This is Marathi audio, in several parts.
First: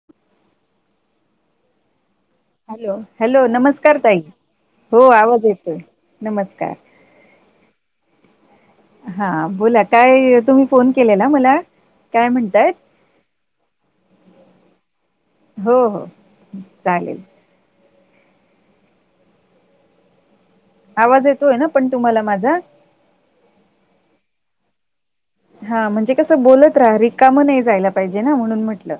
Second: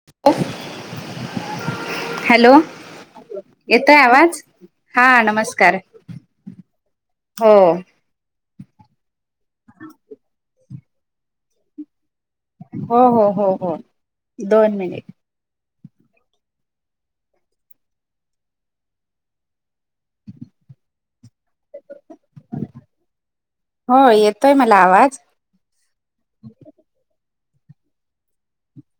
[inaudible] हॅलो हॅलो येतोय नमस्कार ताई आवाज हो हा आवाज येतोय नमस्कार. नमस्कार हो. हा बोला काय तुम्ही फोन केले ना मला काय म्हणताय? हो हो हो हो दोन मिनिटं. हो हो चालेल. आवाज येतोय ना पण तुम्हाला माझा. हो येतोय मला आवाज. हा म्हणजे कसं बोलत राहा, रिकाम नाही जायला पाहिजे ना म्हणून म्हटलं.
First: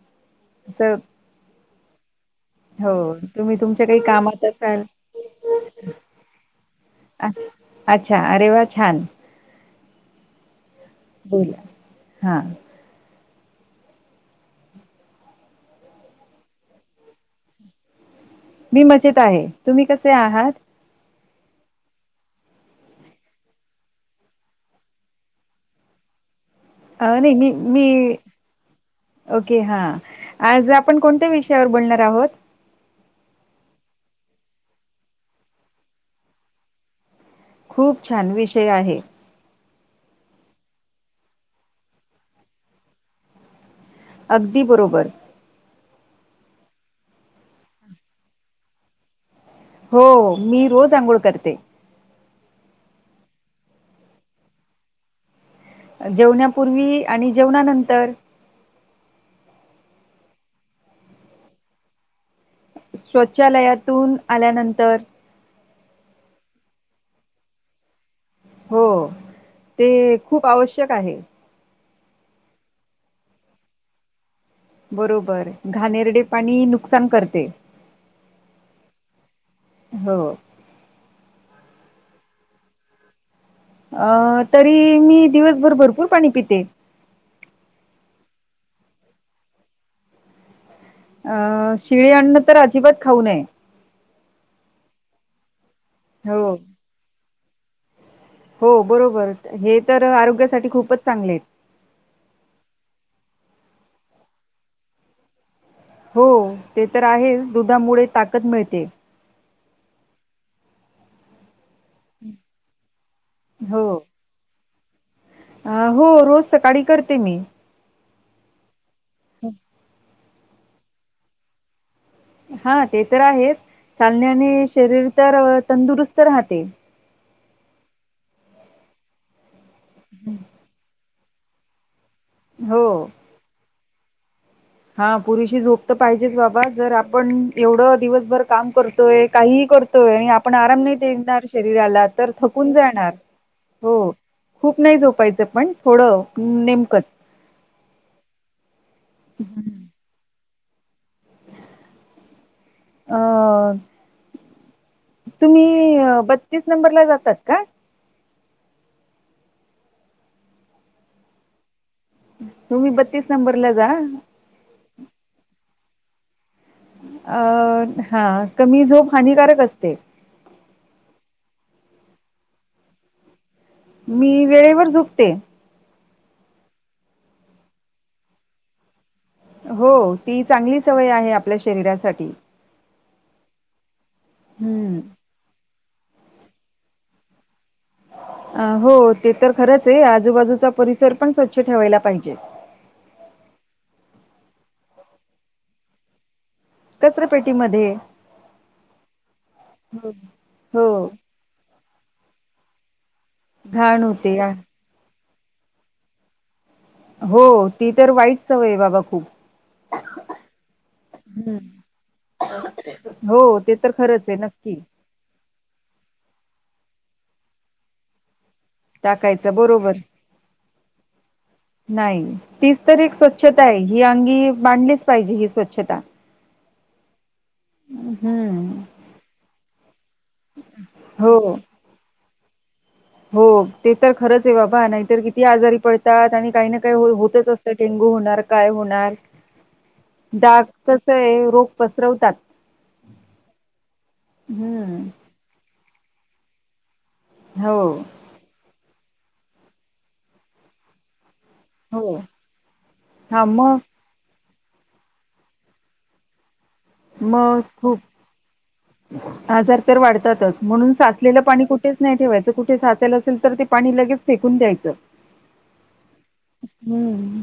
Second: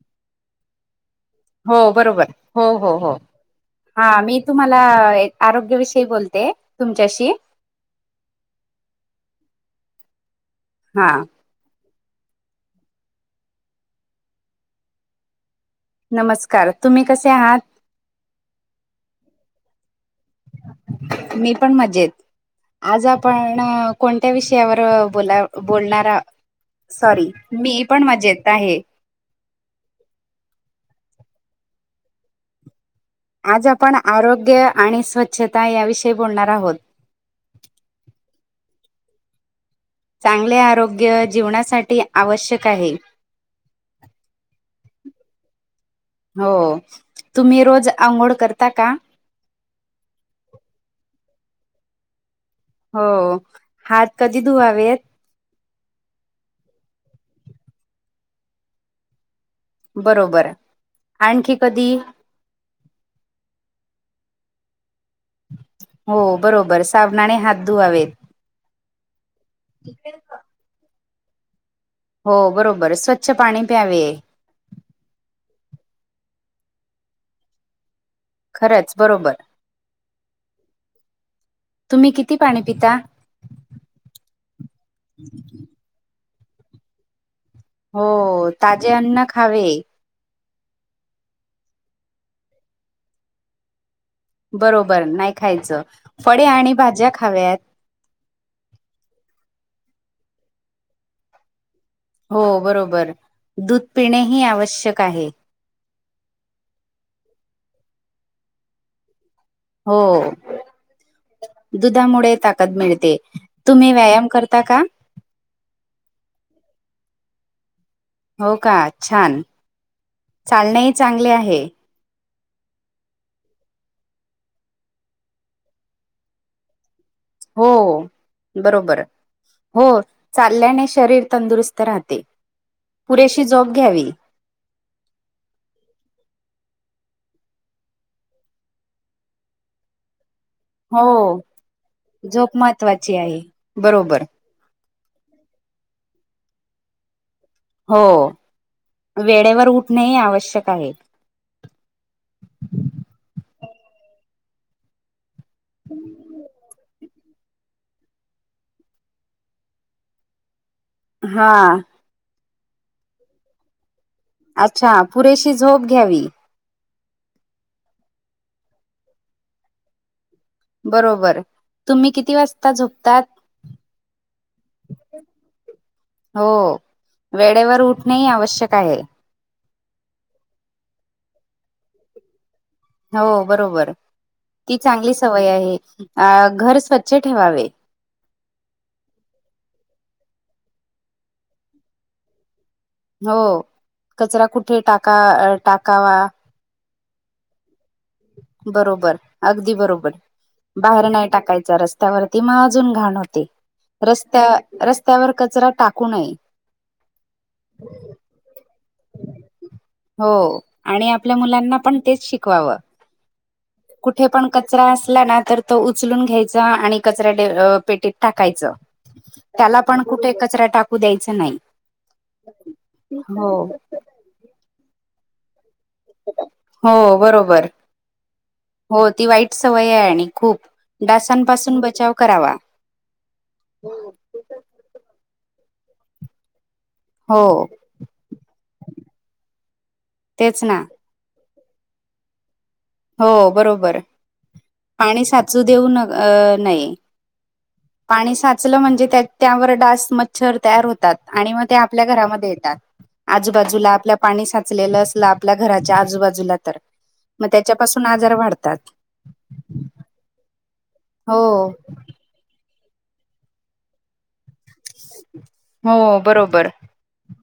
[inaudible] हो बरोबर हो हो हो. तुम्ही तुमच्या कडे हा मी तुम्हाला आरोग्याविषयी एक बोलते तुमच्याशी. अच्छा अच्छा, अरे वा छान. हा. बोला हा. नमस्कार, तुम्ही कसे आहात? मी मजेत आहे, तुम्ही कसे आहात? मी पण मजेत. आज आपण कोणत्या विषयावर बोला बोलणारा? सॉरी, मी पण मजेत आहे. ओके हा‌‌. आज आपण कोणत्या विषयावर बोलणार आहोत? आज आपण आरोग्य आणि स्वच्छता याविषयी बोलणार आहोत. खूप छान विषय आहे. चांगले आरोग्य जीवनासाठी आवश्यक आहे. अगदी बरोबर. हो, तुम्ही रोज आंघोळ करता का? हो‌. मी रोज आंघोळ करते. हो. हात कधी धुवावेत? जेवनापुर्वी आणि जेवनानंतर. बरोबर. आणखी कधी? शौचालयातून आल्यानंतर. हो बरोबर. साबनाने हात धुवावेत. हो‌. ते खूप आवश्यक आहे. हो बरोबर‌. स्वच्छ पाणी प्यावे. बरोबर‌. घानेरडे पाणी नुकसान करते. खरंच बरोबर. हो. तुम्ही किती पाणी पिता? अ तरी मी दिवसभर भरपूर पाणी पिते. हो‌. ताजे अन्न खावे. अ शिळी अन्न तर अजिबात खाऊ नये. बरोबर नाही खायचं. फळे हो, आणि भाज्या खाव्यात. हो बरोबर. हे तर आरोग्यासाठी खूपच चांगले आहे. हो बरोबर. दूध पिणे हि आवश्यक आहे. हो ते तर आहेच. दुधामुळे ताकद मिळते. हो. दुधामुळे ताकद मिळते. तुम्ही हो. व्यायाम करता का? अ हो रोज सकाळी करते मी. हो का? छान! चालणेही चांगले आहे. हा ते तर आहेच, चालण्याने शरीर तर तंदुरुस्त राहते. हो बरोबर. हो चालल्याने शरीर तंदुरुस्त राह ते. हो. पुरेशी जोप घ्यावी. हा, पुरेशी झोप तर पाहिजेच बाबा, जर आपण एवढं दिवसभर काम करतोय. काहीही करतो य आणि आपण आराम नाही हो देणार शरीराला तर झोप थकून जाणार, महत्त्वाची आहे हो. बरोबर खूप नाही झोपायचं पण, थोडं नेमकंच. हो. वेळेवर हं. उठणेही आवश्यक आहे. अ, तुम्ही बत्तीस नंबरला जातात का? हा. तुम्ही बत्तीस नंबरला जा. अच्छा! पुरेशी झोप घ्यावी. अ हा कमी झोप हानिकारक असते. बरोबर. तुम्ही किती वाजता झोपतात? मी वेळेवर झोपते हो. वेळेवर उठणेही आवश्यक आहे. हो ती चांगली सवय आहे आपल्या शरीरासाठी. हो बरोबर ती हम्म. चांगली सवय आहे अं घर स्वच्छ ठेवावे. अ हो ते तर खरंच आहे आजूबाजूचा परिसर पण स्वच्छ ठेवायला पाहिजे. हो कचरा कुठे टाका टाकावा. कचरापेटी मध्ये. बरोबर अगदी बरोबर हो, बाहेर नाही टाकायचा रस्त त्यावरती मग अजून घाण होते घाण होते. रस्त्य आ रस्त्यावर कचरा टाकू नये. हो ती तर वाईट सवय आहे बाबा खूप. हों आणि आपल्या हम्म. मुलांना पण तेच शिकवावं हो ते तर कुठे खरंच आहे पण नक्की कचरा अस ला ना तर तो उचलून घ्यायचा आणि कचऱ्या डे अ पेटीत टाकायचं. टाकायचं त्याला बरोबर. पण कुठे कचरा टाकू द्यायचा नायी. नायी तीच तर एक स्वच्छतायं ही अंगी मांडलीच पाहिजे ही स्वच्छता. हों बरोबर. हम्म हों ती सवययं आणि खूप हो. डासांपासून बचाव करावा. हो ते तर खरंचयं बाबा नाहीतर किती आजारी पडतात आणि काही ना काय होतच हो असते डेंगू होणार काय होणार तेच डासच ना कसंय रोग पसरवतात. हों बरोबर हं. पाणी साचू देऊ न नये. हों. पाणी साचलं म्हणजे त्या त्यावंर डास मच्छर तयार होतात आणि मग ते आपल्या हो. घरामध्ये येतात हां, मग आजूबाजूला आपल्या पाणी साचलेलं असलं आपल्या घराच्या आजूबाजूला तर. मग. तेच्या खूप पाासून आजार वाढतात. आजार तर वाढतातच म्हणून साचलेलं हो पाणी कुठेचं नाय ठेवायचं. तर कुठे साचेअल असेल तर ते पाणी लगेच फेकून द्यायचं. हों बरोबर. हुं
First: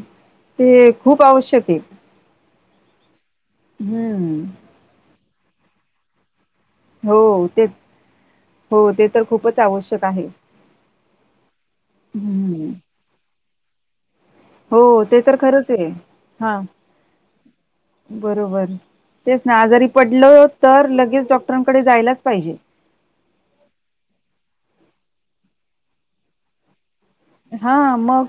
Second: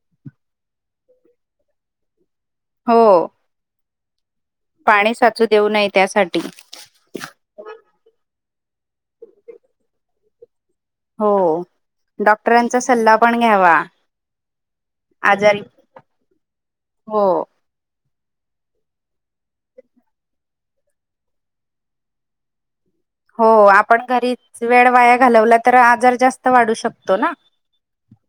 ते खूप आवश्यकयं. हों. हुं. पाणी साचू देऊ नये त्यासाठी. हों ते हों ते तर खूपच आवश्यक आहे. हों हं. डॉक्टरांचा सल्ला पण घ्यावा. हों ते तर आजारी खरंचयं हां हो बरोबर तेच नां आजारी पडलं तर लगेच डॉक्टरांकडे जायलाच पाहिजे. हों आपण घरीच वेळ वाया घालवला तर आजार जास्त वाढू शकतो नां हां मग.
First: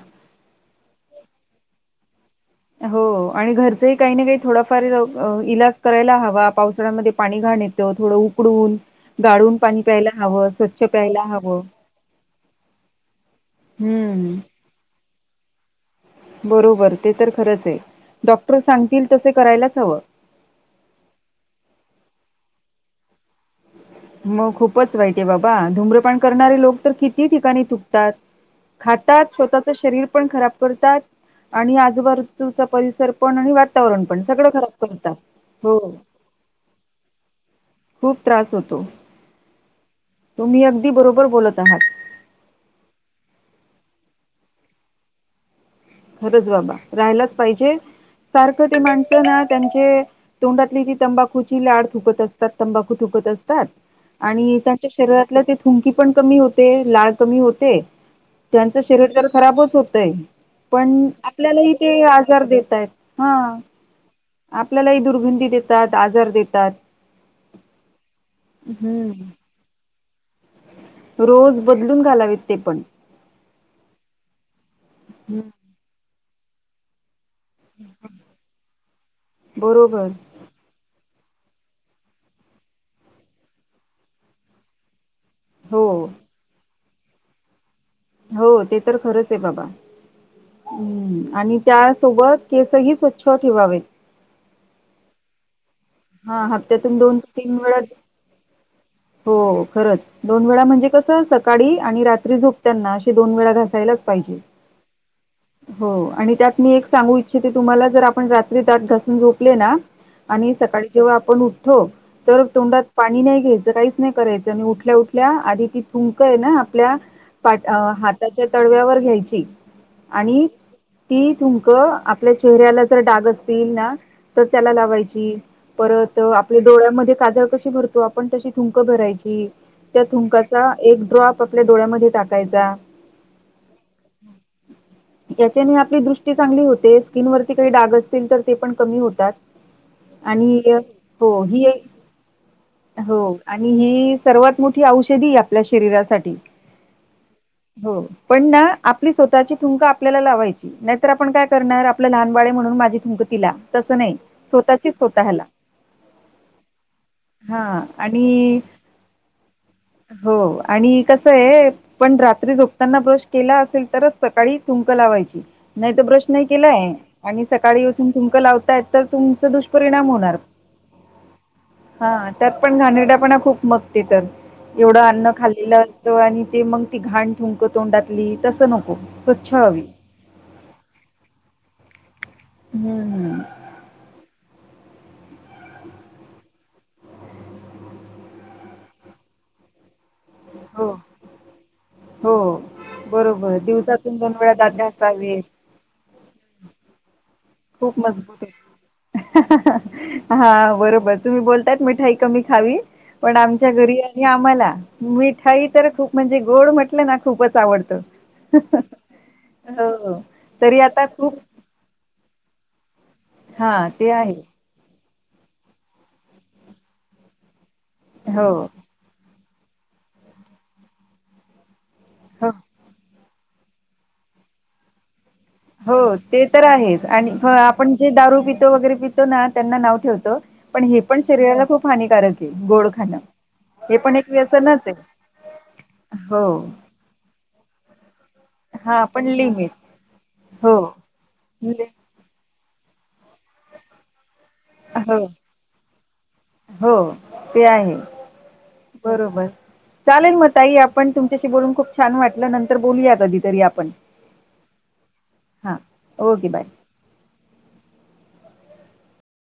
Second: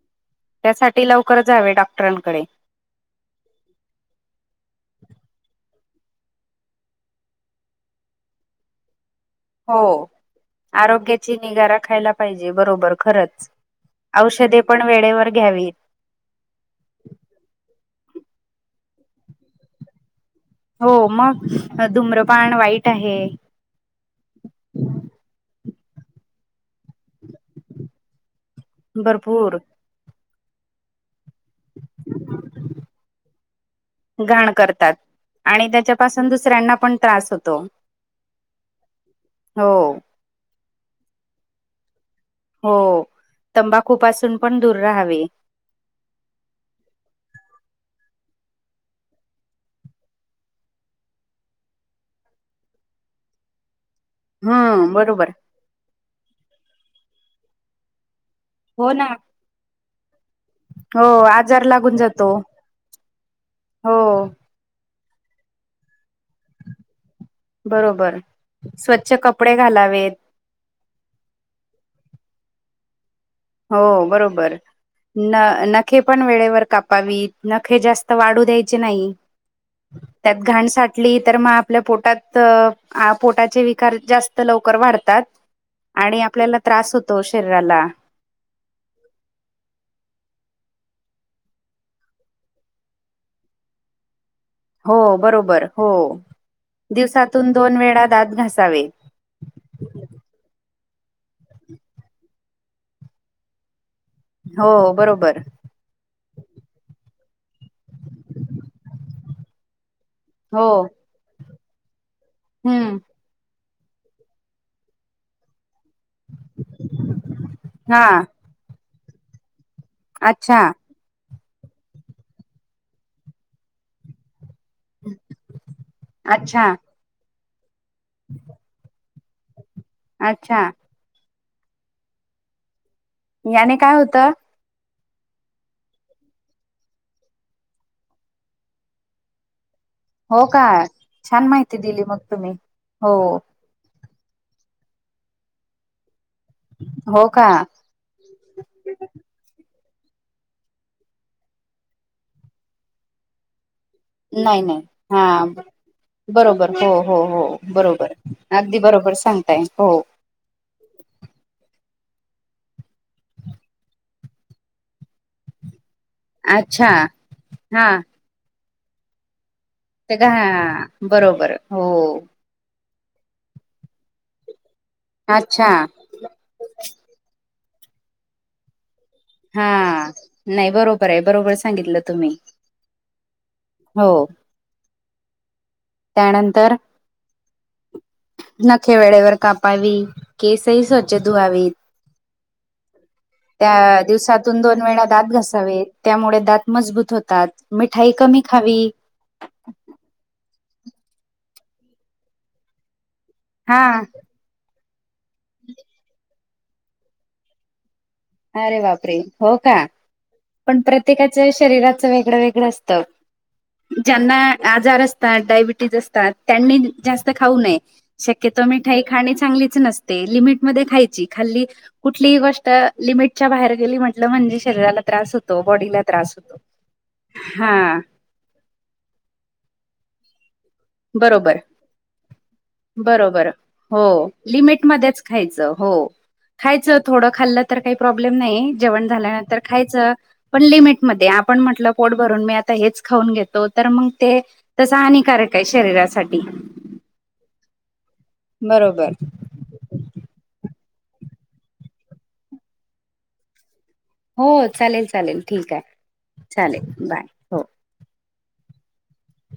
त्यासाठी लवकरच जावे डॉक्टरांकडे. हों आणि घरचंही काही नां काही थोडाफार अं व इलाज करायला हवा पावसाळ्यामध्ये घाण येत् तेव्हा थोडं उकडून गाळून पाणी हो प्यायला हवं स्वच्छ प्यायला आरोग्याची हवं. निगा राखायला पाहिजे बरोबर खरंच हुं. औषधे पण वेळेवर घ्यावी बरोबर ते तर खरंच आहे. डॉक्टर सांगतील तसे करायलाच हवं. हो. मग धुम्रपान वाईट आहे. मग खूपच वाईट आहे. बाबा, धूम्रपान करणारे लोक तर किती ठिकाणी थूकतात. खातात. भरपूर स्वतःच शरीर पण खराब करतात. आणि आजूबाजू चा परिसर पण आणि वातावरण पण सगळं खराब करतात. आणि हो त्याच्यापासून दुसऱ्यांना पण त्रास होतो. हो. हो. तुम्ही अगदी बरोबर बोलत आहात. हो. तंबाखूपासून पण दूर राहावे. खरंच बाबा राहिलाच पाहिजे, सारखं ते माणसं ना त्यांचे तोंडातली जी तंबाखूची लाळ थुकत असतात. तंबाखू थुकत असतात. आणि त्यांच्या हम्म बरोबर शरीरातलं ति थुंकी पण कमी होते. लाळ कमी होते त्यांचं हो ना शरीर तर खराबच होतय. पण हो आजार आपल्यालाही लागून ते जातो आजार देत आहेत हा. हो. आपल्यालाही दुर्गंधी देतात. आजार देतात. बरोबर, स्वच्छ हम्म. कपडे घालावेत. रोज बदलून घालावेत ते पण. हो. बरोबर, न हम्म. नखे पण वेळेवर कापावीत. नखे जास्त वाढू द्यायचे नाही. बरोबर. त्यात घाण साठली तर मग आपल्या पोटात पोटाचे विकार जास्त लवकर वाढतात. हो, आणि आपल्याला त्रास होतो शरीराला. हो. ते तर खरंच आहे बाबा आणि त्यासोबत केसही स्वच्छ ठेवावेत. हो बरोबर, हो हा हप्त्यातून दिवसातून दोन वेळा दात घासावे. हो, खरंच. दोन वेळा म्हणजे कसं, सकाळी आणि रात्री झोपताना असे दोन वेळा घासायलाच पाहिजे. हो बरोबर. हो आणि त्यात मी एक सांगू इच्छिते तुम्हाला जर आपण रात्री दात घासून झोपले ना आणि हो सकाळी जेव्हा आपण उठतो, तर तोंडात हम्म पाणी नाही घ्यायचं. काहीच नाही करायच. आणि उठल्या उठल्या आधी ती थुंक आहे ना आपल्या हा हात ती तळव्यावर घ्यायची. आणि अच्छा ती थुंक आपल्या चेहऱ्याला जर डाग असतील ना तर त्याला लावायची परत आपल्या अच्छा डोळ्यामध्ये काजळ कशी भर तो आपण तशी थुंक भरायची त्या अच्छा थुंकाचा एक ड्रॉप आपल्या डोळ्यामध्ये टाकायचा. याने काय होतं? याच्याने आपली दृष्टी चांगली स्किनवरती काही डाग असतील तर ते पण कमी होतात. हो आणि का एक हो छान हि माहिती एक दिली मग तुम्ही हो. आणि ही सर्वात मोठी औषधी आपल्या शरीरासाठी. हो का? हो. पण ना आपली स्वतः स्वतःची थुंक आपल्याला लावायची नाहीतर आपण काय करणार आपल्या लहान बाळ आहे म्हणून माझी थुक तिला तसं नाही. स्वतः नाही ची स्वतः हाला. हा बरोबर, हो.. - हो.. - हो.. बरोबर, आणि अगदी बरोबर, सांगताय हो. हो आणि कसंय. आपण रात्री झोपताना ब्रश केला असेल, तरच सकाळी थुंक लावायची. नाहीतर ब्रश नाही अच्छा केलाय आणि सकाळी हा उठून थुंक लावताय, तर तुमचं दुष्प ते का हा. बरोबर. हो. हां, त्यात पण घाणेरड्यापणा खूप मग ते तर. एवढं अन्न अच्छा खाल्लेलं न तो आणि ते मग ती घाण थुंक तोंडातली. तसं नको. स्वच्छ हा हवी. नाही, बरोबरय. बरोबर सांगितलं तुम्ही. हम्म. हो. त्यानंतर नखे वेळेवर कापावी. केसही हो, स्वच्छ धुहावी. हो. त्या दिवसातून दोन वेळा दात घासावेत. त्यामुळे दात मजबूत होतात. खूप मिठाई कमी मजबूतय. खावी हा बरोबर. तुम्ही बोलतायत, मिठाई कमी खावी. पण आमच्या हा घरी आणि आम्हाला. मिठाई तर खूप म्हणजे गोड म्हटलं ना, खूपच आवडतं. अरे, बापरे! हो, का? हो, तरी पण आता खूप प्रत्येकाच्या श शरीराच वेगळं- वेगळं असतं. हां, ते ज्यांना आहे. आजार असतात. डायबिटीज असतात. त्यांनी जास्त खाऊ नये. हो, शक्यतो मी ठाई खाने चांगलीच नसते. लिमिटमध्ये खायची. खाल्ली, कुठलीही हो. गोष्ट लिमिटच्या बाहेर गेली म्हटलं, म्हणजे शरीराला त्रास होत हो. ते तर आहेच आणि आपण हा जे दारू पितो. वगैरे पितो ना, त्यांना नाव ठेवतो पण हे पण बरोबर शरीराला खूप हानिकारकय. गोड खाणं. बरोबर हे पण हो एक व्यसनचय. लिमिटमध्येच खायचं. हो. खायचं, थोडं खाल्लं तर काही प्रॉब्लेम नाही. हा जेवण पण झाल्यानंतर लिमिट खायच. पण हो लिमिटमधे. आपण ले म्हटलं, पोट भरून मी आता, हेच खाऊन घेत तो. तर मग ते, तसं हो हानिकारकय, शरीरासाठी. हो. ते आहे. बरोबर. चालेल मग ताई. आपण, तुमच्याशी बोलून खूप छान वाटलं. नंतर बोलूया कधीतरी आपण. हो. चालेल, चालेल. हां ठीकाय. ओके बाय चालेल, बाय. हो.